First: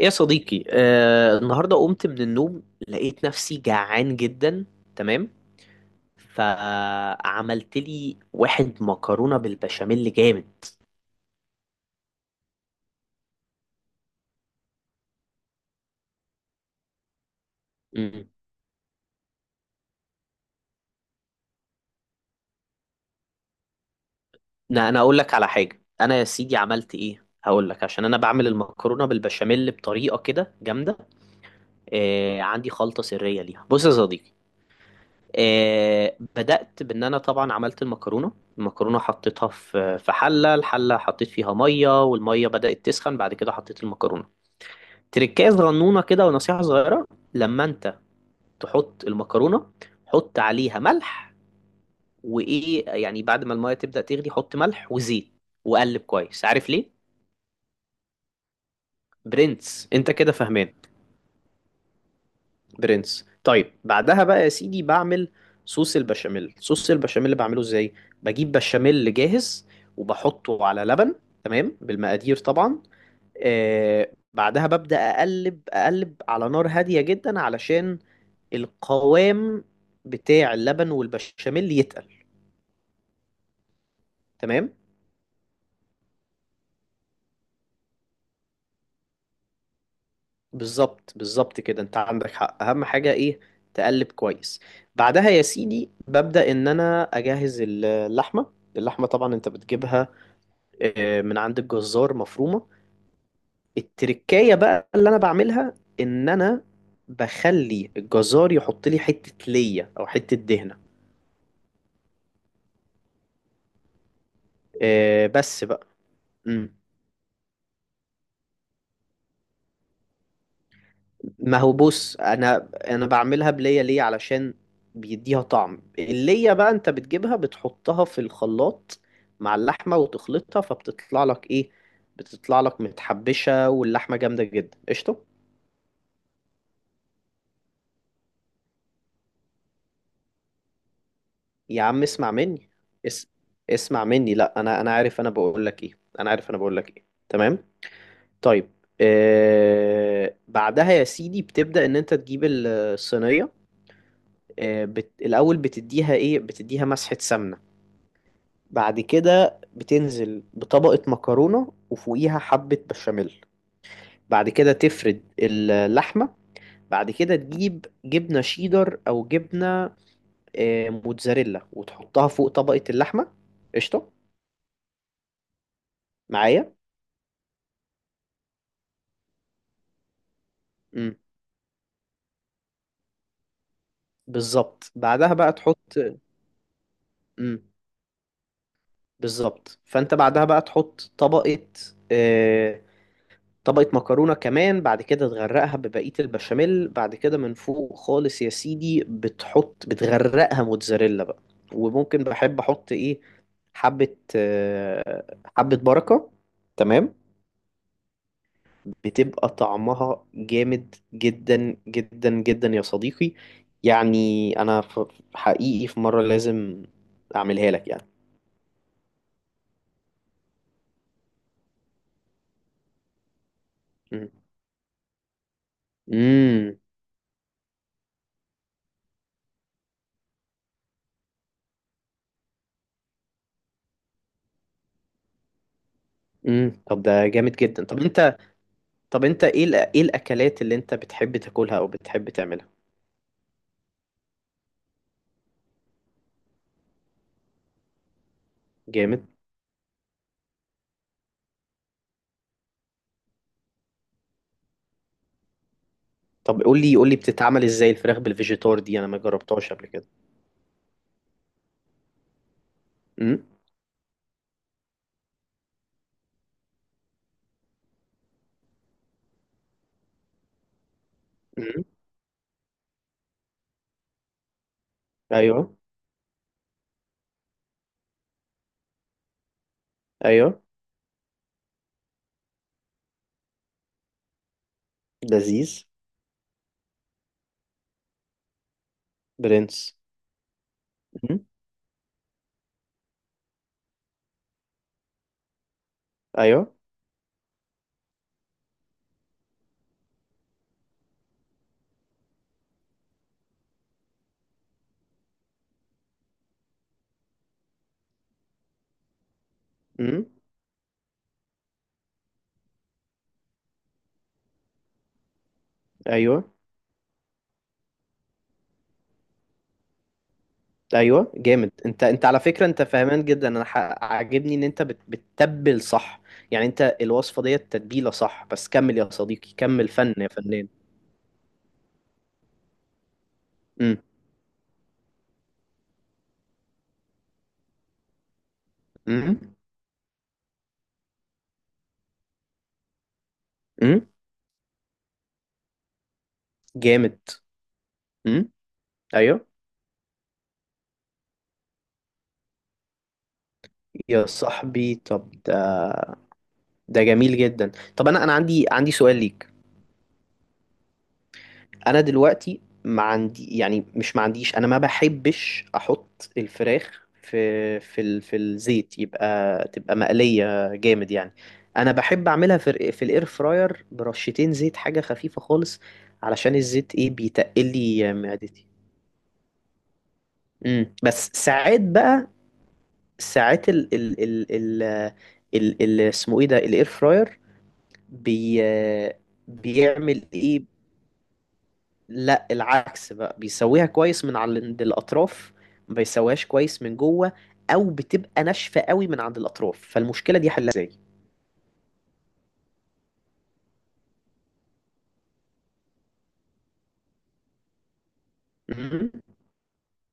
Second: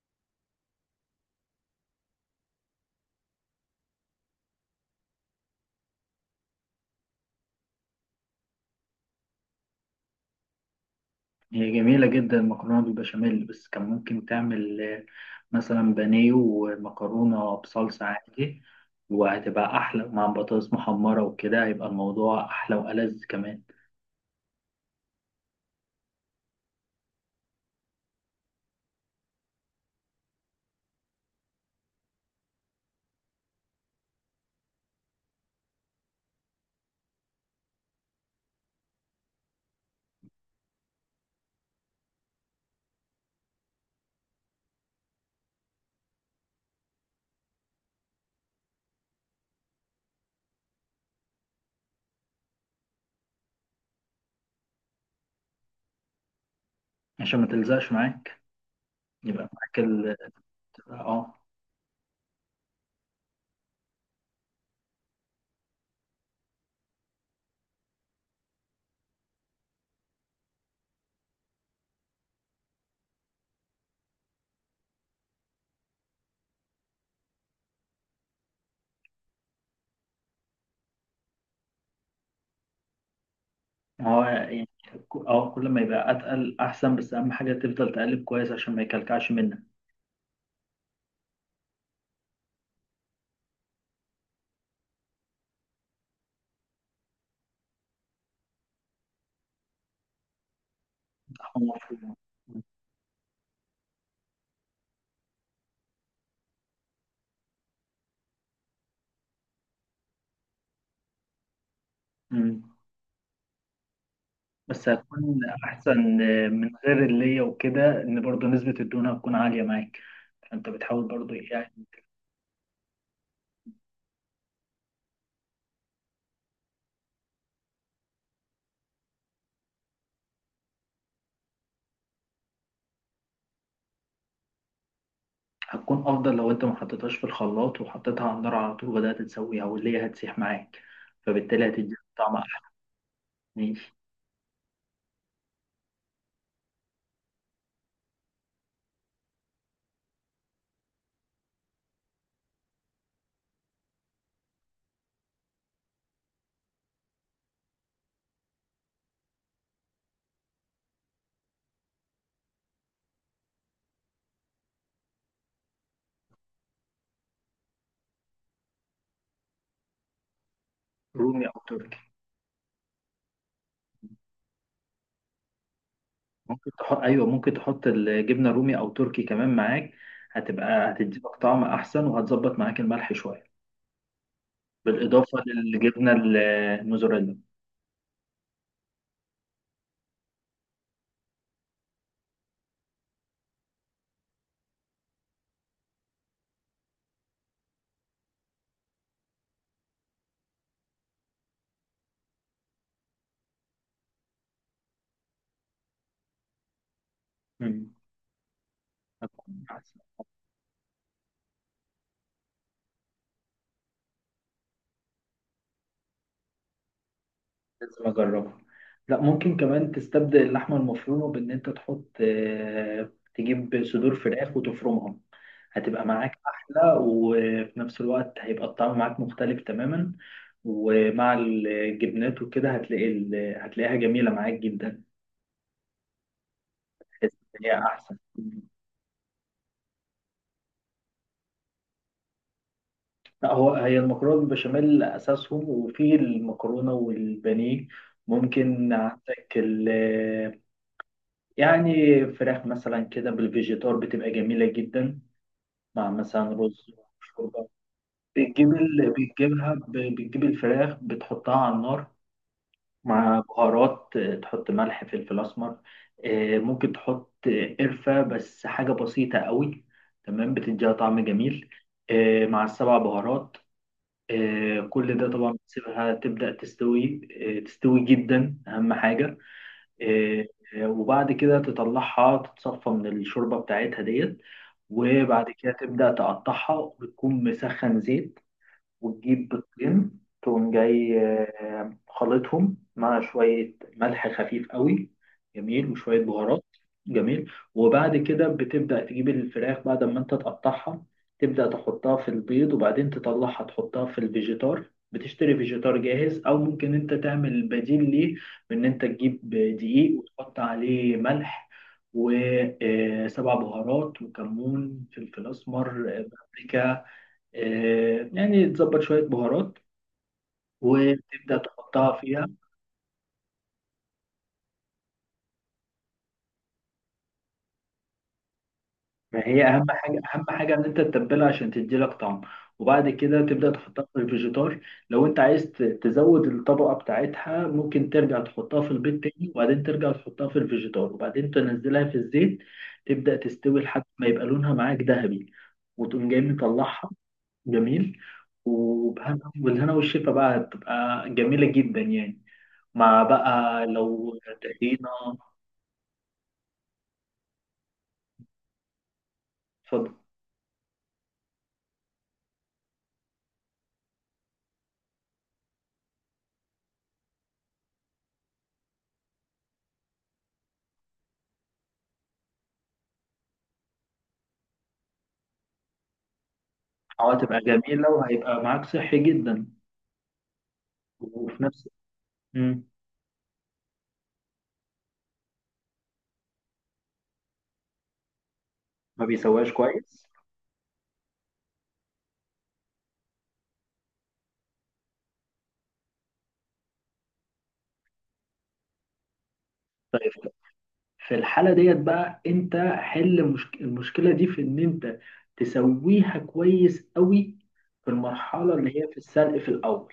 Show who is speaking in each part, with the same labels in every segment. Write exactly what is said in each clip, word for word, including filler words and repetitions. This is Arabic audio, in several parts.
Speaker 1: ايه يا صديقي، آه، النهارده قمت من النوم، لقيت نفسي جعان جدا. تمام. فعملت لي واحد مكرونه بالبشاميل جامد.
Speaker 2: هي جميلة جدا المكرونة بالبشاميل، بس كان ممكن تعمل آه، مثلا بانيه ومكرونة بصلصة
Speaker 1: مم.
Speaker 2: عادي. وهتبقى أحلى مع بطاطس محمرة وكده هيبقى الموضوع أحلى وألذ كمان.
Speaker 1: لا، انا اقول لك على حاجه. انا يا سيدي عملت ايه، هقول لك، عشان انا بعمل المكرونه بالبشاميل بطريقه كده جامده. آه، عندي خلطه سريه ليها، بص يا صديقي. آه، بدأت بإن أنا طبعا عملت المكرونة. المكرونة حطيتها في في حلة، الحلة حطيت فيها مية، والمية بدأت تسخن، بعد كده حطيت المكرونة. تركايه صغنونه كده، ونصيحة صغيرة: لما انت تحط المكرونة حط عليها ملح. وايه يعني، بعد ما المية تبدأ تغلي حط ملح وزيت، وقلب كويس. عارف ليه؟
Speaker 2: عشان ما تلزقش معاك يبقى معاك
Speaker 1: برنس انت
Speaker 2: ال
Speaker 1: كده فهمان.
Speaker 2: اه،
Speaker 1: برنس. طيب بعدها بقى يا سيدي بعمل صوص البشاميل. صوص البشاميل اللي بعمله ازاي؟ بجيب بشاميل جاهز وبحطه على لبن، تمام بالمقادير طبعا. آه، بعدها ببدأ أقلب أقلب على نار هادية جدا علشان القوام بتاع اللبن والبشاميل يتقل.
Speaker 2: هو يعني،
Speaker 1: تمام.
Speaker 2: اه، كل ما يبقى أتقل أحسن، بس أهم حاجة تفضل تقلب كويس عشان ما يكلكعش منك.
Speaker 1: بالظبط، بالظبط كده انت عندك حق، اهم حاجة ايه؟ تقلب كويس. بعدها يا سيدي ببدأ ان انا اجهز اللحمة. اللحمة طبعا انت بتجيبها آه، من عند
Speaker 2: هو
Speaker 1: الجزار
Speaker 2: مفروض.
Speaker 1: مفرومة. التركاية بقى اللي انا بعملها ان انا بخلي الجزار يحط لي حتة ليا او حتة دهنة.
Speaker 2: مم. بس
Speaker 1: آه،
Speaker 2: هتكون
Speaker 1: بس بقى.
Speaker 2: أحسن آه، من
Speaker 1: مم.
Speaker 2: غير اللي هي وكده إن برضه نسبة الدهون هتكون عالية معاك. انت بتحاول برضو إيه
Speaker 1: ما هو
Speaker 2: يعني؟
Speaker 1: بص، انا انا بعملها بلية ليه؟ علشان بيديها طعم. اللية بقى انت بتجيبها بتحطها في الخلاط مع اللحمة وتخلطها، فبتطلع لك ايه؟ بتطلع لك متحبشة واللحمة جامدة جدا، قشطة.
Speaker 2: هتكون افضل لو انت ما حطيتهاش في الخلاط وحطيتها على النار على طول وبدات تسويها واللي هي هتسيح معاك، فبالتالي
Speaker 1: يا
Speaker 2: هتدي
Speaker 1: عم اسمع
Speaker 2: طعم احلى.
Speaker 1: مني، اس...
Speaker 2: ماشي.
Speaker 1: اسمع مني. لا، انا انا عارف انا بقول لك ايه، انا عارف انا بقول لك ايه، تمام. طيب. آه... بعدها يا سيدي بتبدأ ان انت تجيب الصينية. آه، بت... الأول بتديها إيه؟ بتديها مسحة سمنة. بعد كده بتنزل بطبقة مكرونة، وفوقيها حبة بشاميل. بعد كده تفرد اللحمة. بعد كده تجيب جبنة شيدر أو جبنة آه،
Speaker 2: رومي او
Speaker 1: موتزاريلا،
Speaker 2: تركي؟
Speaker 1: وتحطها فوق طبقة اللحمة. قشطة،
Speaker 2: ممكن
Speaker 1: معايا.
Speaker 2: تحط، ايوه، ممكن تحط الجبنه رومي او تركي كمان معاك، هتبقى
Speaker 1: مم.
Speaker 2: هتديلك طعم احسن وهتظبط معاك الملح شويه
Speaker 1: بالظبط. بعدها
Speaker 2: بالاضافه
Speaker 1: بقى تحط.
Speaker 2: للجبنه الموزاريلا.
Speaker 1: مم. بالظبط، فأنت بعدها بقى تحط طبقة آه، طبقة مكرونة كمان. بعد كده تغرقها ببقية البشاميل، بعد كده من فوق خالص يا سيدي بتحط بتغرقها موتزاريلا بقى. وممكن بحب احط ايه؟ حبة آه، حبة بركة، تمام.
Speaker 2: مم.
Speaker 1: بتبقى
Speaker 2: هتكون احسن.
Speaker 1: طعمها جامد جدا جدا جدا يا صديقي. يعني انا ف- حقيقي في مرة لازم اعملها لك يعني.
Speaker 2: لازم اجربها. لا، ممكن كمان تستبدل اللحمه المفرومه بان انت تحط، آه، تجيب صدور
Speaker 1: مم.
Speaker 2: فراخ وتفرمهم. هتبقى معاك
Speaker 1: امم.
Speaker 2: احلى وفي نفس الوقت هيبقى الطعم معاك مختلف تماما. ومع الجبنات وكده هتلاقي ال- هتلاقيها جميله معاك جدا.
Speaker 1: امم طب ده
Speaker 2: تحس
Speaker 1: جامد
Speaker 2: ان هي
Speaker 1: جدا. طب
Speaker 2: احسن.
Speaker 1: انت طب انت ايه الأ- ايه الاكلات اللي انت بتحب تاكلها او بتحب تعملها؟
Speaker 2: لا، هو هي المكرونه بالبشاميل اساسهم، وفي المكرونه والبانيه ممكن
Speaker 1: جامد.
Speaker 2: عندك يعني فراخ مثلا كده بالفيجيتار بتبقى جميلة جدا مع مثلا
Speaker 1: طب قول
Speaker 2: رز.
Speaker 1: لي قول لي بتتعمل
Speaker 2: شوربة.
Speaker 1: ازاي الفراخ
Speaker 2: بتجيب
Speaker 1: بالفيجيتار دي؟ انا
Speaker 2: ال...
Speaker 1: ما جربتهاش
Speaker 2: بتجيبها
Speaker 1: قبل
Speaker 2: ب...
Speaker 1: كده.
Speaker 2: بتجيب الفراخ بتحطها على النار مع
Speaker 1: امم.
Speaker 2: بهارات، آه، تحط ملح فلفل أسمر. آه، ممكن تحط آه، قرفة بس حاجة بسيطة قوي، تمام بتديها طعم جميل.
Speaker 1: امم.
Speaker 2: آه، مع السبع بهارات، آه، كل ده طبعا
Speaker 1: ايوه.
Speaker 2: بتسيبها تبدأ تستوي، آه، تستوي جدا أهم حاجة. آه،
Speaker 1: ايوه.
Speaker 2: آه، وبعد كده تطلعها تتصفى من الشوربة بتاعتها ديت، وبعد كده
Speaker 1: لذيذ.
Speaker 2: تبدأ تقطعها وتكون مسخن زيت. وتجيب
Speaker 1: برنس.
Speaker 2: بيضتين تقوم جاي
Speaker 1: امم.
Speaker 2: آه، خلطهم مع شوية ملح خفيف قوي، جميل، وشوية بهارات
Speaker 1: ايوه.
Speaker 2: جميل. وبعد كده بتبدأ تجيب الفراخ بعد ما انت تقطعها، تبدأ تحطها في البيض وبعدين تطلعها تحطها في الفيجيتار. بتشتري فيجيتار جاهز او ممكن انت تعمل بديل ليه بان انت تجيب دقيق
Speaker 1: امم.
Speaker 2: وتحط عليه ملح وسبع بهارات وكمون فلفل اسمر، آه،
Speaker 1: ايوه.
Speaker 2: بابريكا، آه، يعني تظبط شوية بهارات
Speaker 1: ايوه.
Speaker 2: وتبدأ
Speaker 1: جامد. انت
Speaker 2: تحطها
Speaker 1: انت على
Speaker 2: فيها.
Speaker 1: فكره انت فاهمان جدا. انا ح- عاجبني ان انت بت- بتتبل صح. يعني انت الوصفه ديت تتبيله صح، بس كمل يا صديقي،
Speaker 2: فهي أهم
Speaker 1: كمل فن
Speaker 2: حاجة
Speaker 1: يا
Speaker 2: أهم
Speaker 1: فنان.
Speaker 2: حاجة إن أنت تتبلها عشان تديلك طعم، وبعد كده تبدأ
Speaker 1: امم.
Speaker 2: تحطها في الفيجيتار. لو أنت عايز ت- تزود الطبقة بتاعتها ممكن ترجع تحطها في البيض
Speaker 1: امم.
Speaker 2: تاني وبعدين ترجع تحطها في الفيجيتار وبعدين تنزلها في الزيت، تبدأ تستوي لحد
Speaker 1: امم.
Speaker 2: ما يبقى لونها معاك ذهبي، وتقوم جاي مطلعها
Speaker 1: جامد.
Speaker 2: جميل.
Speaker 1: امم. ايوه.
Speaker 2: وبهنا والهنا والشفا بقى هتبقى جميلة جدا يعني، مع بقى
Speaker 1: يا
Speaker 2: لو
Speaker 1: صاحبي
Speaker 2: طحينة.
Speaker 1: طب ده ده جميل جدا. طب انا انا عندي عندي سؤال ليك.
Speaker 2: اتفضل.
Speaker 1: انا دلوقتي ما عندي، يعني مش ما عنديش، انا ما بحبش احط الفراخ في في ال- في الزيت، يبقى تبقى مقلية جامد يعني. انا بحب اعملها في ال- في الاير فراير، برشتين زيت، حاجة خفيفة خالص، علشان الزيت ايه
Speaker 2: اه، هتبقى
Speaker 1: بيتقل
Speaker 2: جميلة
Speaker 1: لي
Speaker 2: وهيبقى
Speaker 1: معدتي.
Speaker 2: معاك صحي جدا
Speaker 1: امم بس
Speaker 2: وفي
Speaker 1: ساعات
Speaker 2: نفس
Speaker 1: بقى،
Speaker 2: مم.
Speaker 1: ساعات ال ال ال ال ال ال- اسمه ايه ده، الاير فراير؟ بي
Speaker 2: ما بيسواش
Speaker 1: بيعمل
Speaker 2: كويس.
Speaker 1: ايه؟ لا، العكس بقى، بيسويها كويس من على عند الاطراف، ما بيسويهاش كويس من جوه، او بتبقى ناشفه قوي من عند الاطراف،
Speaker 2: طيب،
Speaker 1: فالمشكله دي حلها ازاي؟
Speaker 2: في الحالة ديت بقى انت حل مشك... المشكلة دي في ان انت تسويها كويس قوي في المرحلة اللي هي
Speaker 1: امم.
Speaker 2: في السلق في الأول.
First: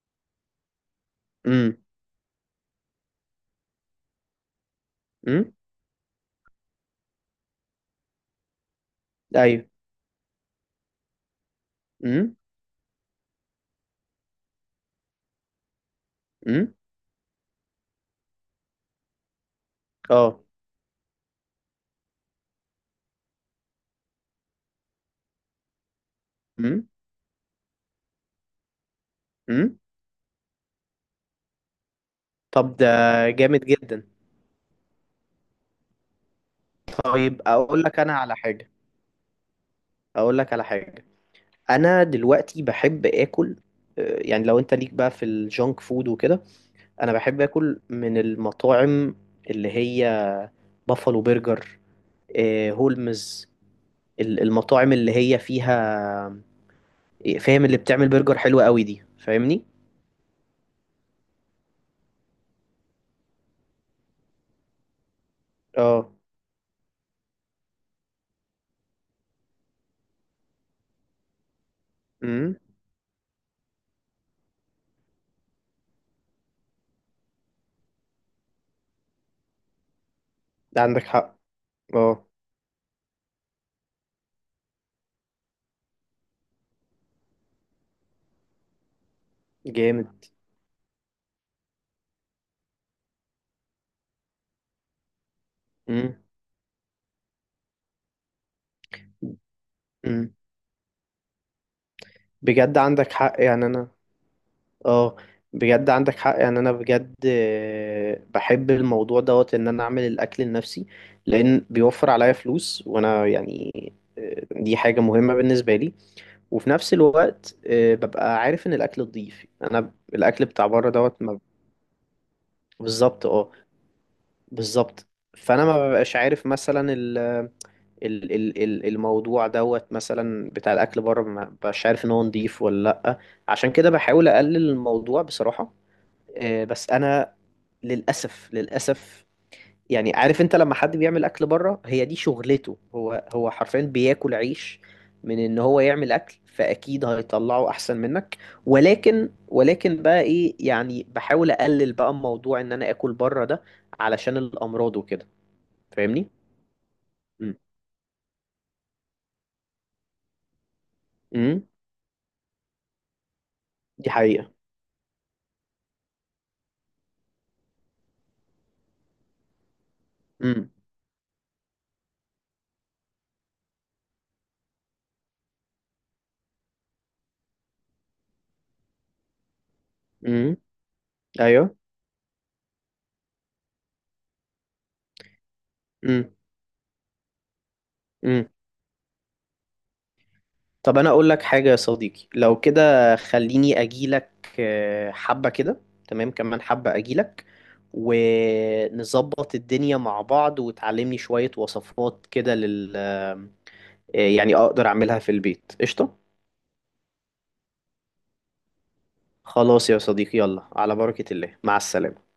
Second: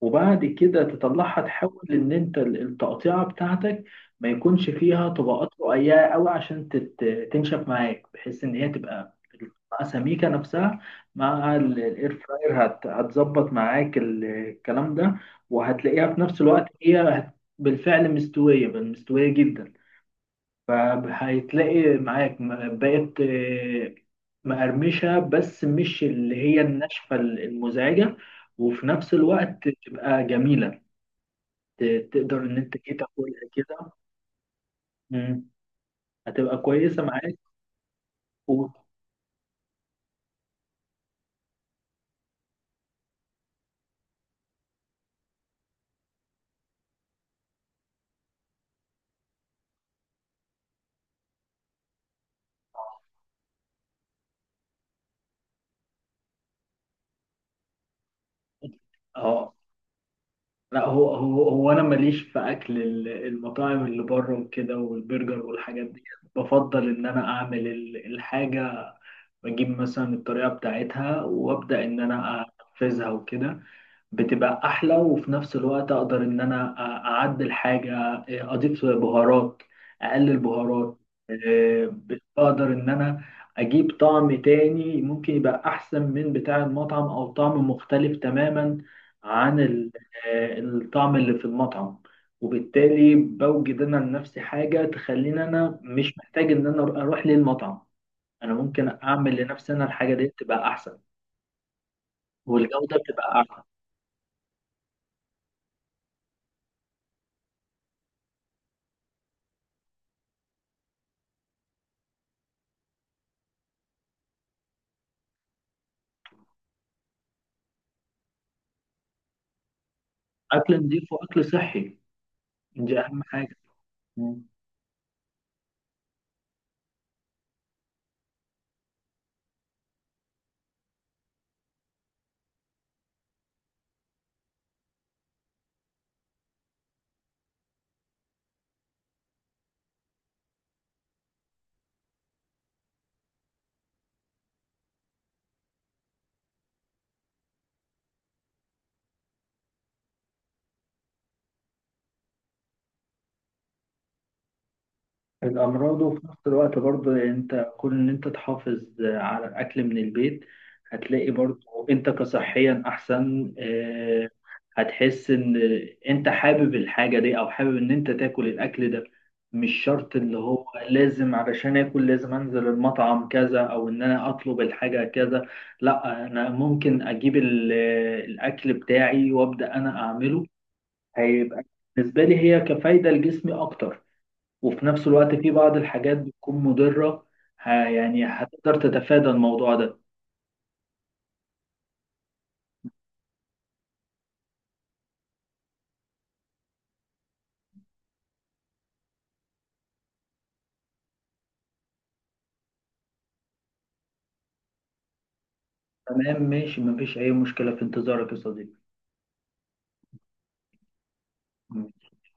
Speaker 2: وبعد كده تطلعها
Speaker 1: امم.
Speaker 2: تحاول ان انت ال- التقطيعه بتاعتك ما يكونش فيها طبقات
Speaker 1: امم.
Speaker 2: رقيقه قوي عشان تت- تنشف معاك، بحيث ان هي تبقى
Speaker 1: ايوه.
Speaker 2: القطعة سميكه نفسها. مع الاير
Speaker 1: امم.
Speaker 2: فراير هت- هتظبط معاك ال- الكلام ده، وهتلاقيها في نفس الوقت
Speaker 1: امم.
Speaker 2: هي هت- بالفعل مستويه بل مستويه جدا.
Speaker 1: اه.
Speaker 2: فهيتلاقي معاك م- بقت آه، مقرمشة، بس مش اللي هي
Speaker 1: امم.
Speaker 2: الناشفة المزعجة، وفي نفس الوقت
Speaker 1: امم.
Speaker 2: تبقى جميلة. ت- تقدر إن أنت
Speaker 1: طب ده
Speaker 2: إيه تاكلها
Speaker 1: جامد
Speaker 2: كده.
Speaker 1: جدا.
Speaker 2: مم. هتبقى كويسة معاك
Speaker 1: طيب اقول لك انا على
Speaker 2: و...
Speaker 1: حاجه، اقول لك على حاجه. انا دلوقتي بحب اكل، آه، يعني لو انت ليك بقى في الجونك فود وكده، انا بحب اكل من المطاعم اللي هي بافالو برجر، آه، هولمز، ال- المطاعم اللي هي فيها، فاهم؟ اللي بتعمل برجر حلوة قوي دي،
Speaker 2: اه.
Speaker 1: فاهمني؟
Speaker 2: لا، هو هو هو أنا ماليش في أكل ال- المطاعم اللي بره وكده والبرجر والحاجات دي.
Speaker 1: اه.
Speaker 2: بفضل إن أنا أعمل ال- الحاجة، بجيب مثلا الطريقة بتاعتها وأبدأ إن أنا
Speaker 1: امم.
Speaker 2: أنفذها وكده. بتبقى احلى وفي نفس الوقت اقدر ان انا أ- اعدل حاجه، آه، اضيف بهارات، اقلل
Speaker 1: ده
Speaker 2: بهارات.
Speaker 1: عندك حق.
Speaker 2: أه،
Speaker 1: اه.
Speaker 2: بقدر ان انا اجيب طعم تاني ممكن يبقى احسن من بتاع المطعم او طعم مختلف تماما عن ال-
Speaker 1: جامد.
Speaker 2: أه، الطعم اللي في المطعم. وبالتالي بوجد انا لنفسي حاجه تخليني انا
Speaker 1: امم.
Speaker 2: مش محتاج ان انا اروح للمطعم. انا ممكن اعمل لنفسي انا الحاجه دي
Speaker 1: امم.
Speaker 2: تبقى احسن،
Speaker 1: بجد
Speaker 2: والجوده
Speaker 1: عندك حق
Speaker 2: بتبقى احسن.
Speaker 1: يعني انا. اه، بجد عندك حق يعني انا، بجد آه، بحب الموضوع دوت، ان انا اعمل الاكل لنفسي، لان بيوفر عليا فلوس، وانا يعني آه، دي حاجة مهمة بالنسبة لي. وفي نفس الوقت آه، ببقى عارف ان الاكل نضيف، انا ب- الاكل بتاع
Speaker 2: اكل
Speaker 1: بره
Speaker 2: نضيف
Speaker 1: دوت ما-
Speaker 2: واكل صحي، دي أهم
Speaker 1: بالظبط. اه،
Speaker 2: حاجة. مم.
Speaker 1: بالظبط. فانا ما ببقاش عارف مثلا ال ال ال ال- الموضوع دوت مثلا بتاع الاكل بره، ما ببقاش عارف ان هو نضيف ولا لا. عشان كده بحاول اقلل الموضوع بصراحة. آه، بس انا، للاسف، للاسف يعني، عارف انت لما حد بيعمل اكل بره هي دي شغلته، هو هو حرفيا بياكل عيش من ان هو يعمل اكل، فاكيد هيطلعه احسن منك. ولكن ولكن بقى ايه يعني، بحاول اقلل بقى موضوع ان انا اكل بره ده، علشان الامراض وكده.
Speaker 2: الأمراض، وفي
Speaker 1: فاهمني؟
Speaker 2: نفس الوقت برضه
Speaker 1: امم.
Speaker 2: أنت كون إن أنت تحافظ على الأكل من البيت، هتلاقي
Speaker 1: امم.
Speaker 2: برضه أنت كصحيا أحسن.
Speaker 1: دي
Speaker 2: آه،
Speaker 1: حقيقة.
Speaker 2: هتحس إن أنت حابب الحاجة دي أو حابب إن أنت تاكل الأكل ده، مش شرط اللي هو
Speaker 1: امم.
Speaker 2: لازم علشان آكل لازم أنزل المطعم كذا أو إن أنا أطلب الحاجة كذا. لأ، أنا ممكن أجيب ال- الأكل بتاعي وأبدأ أنا أعمله،
Speaker 1: امم.
Speaker 2: هيبقى
Speaker 1: ايوه.
Speaker 2: بالنسبة لي هي كفايدة لجسمي أكتر، وفي نفس الوقت في بعض الحاجات
Speaker 1: امم.
Speaker 2: بتكون مضرة. ه- يعني
Speaker 1: امم.
Speaker 2: هتقدر تتفادى الموضوع ده.
Speaker 1: طب انا اقول لك حاجة يا صديقي، لو كده خليني اجيلك آه، حبة كده، تمام، كمان حبة اجيلك، ونظبط الدنيا مع بعض، وتعلمني شوية وصفات كده لل آه، يعني أقدر أعملها في البيت، قشطة.
Speaker 2: تمام، ماشي، مفيش أي مشكلة، في انتظارك يا صديقي.
Speaker 1: خلاص يا صديقي، يلا على بركة الله، مع السلامة.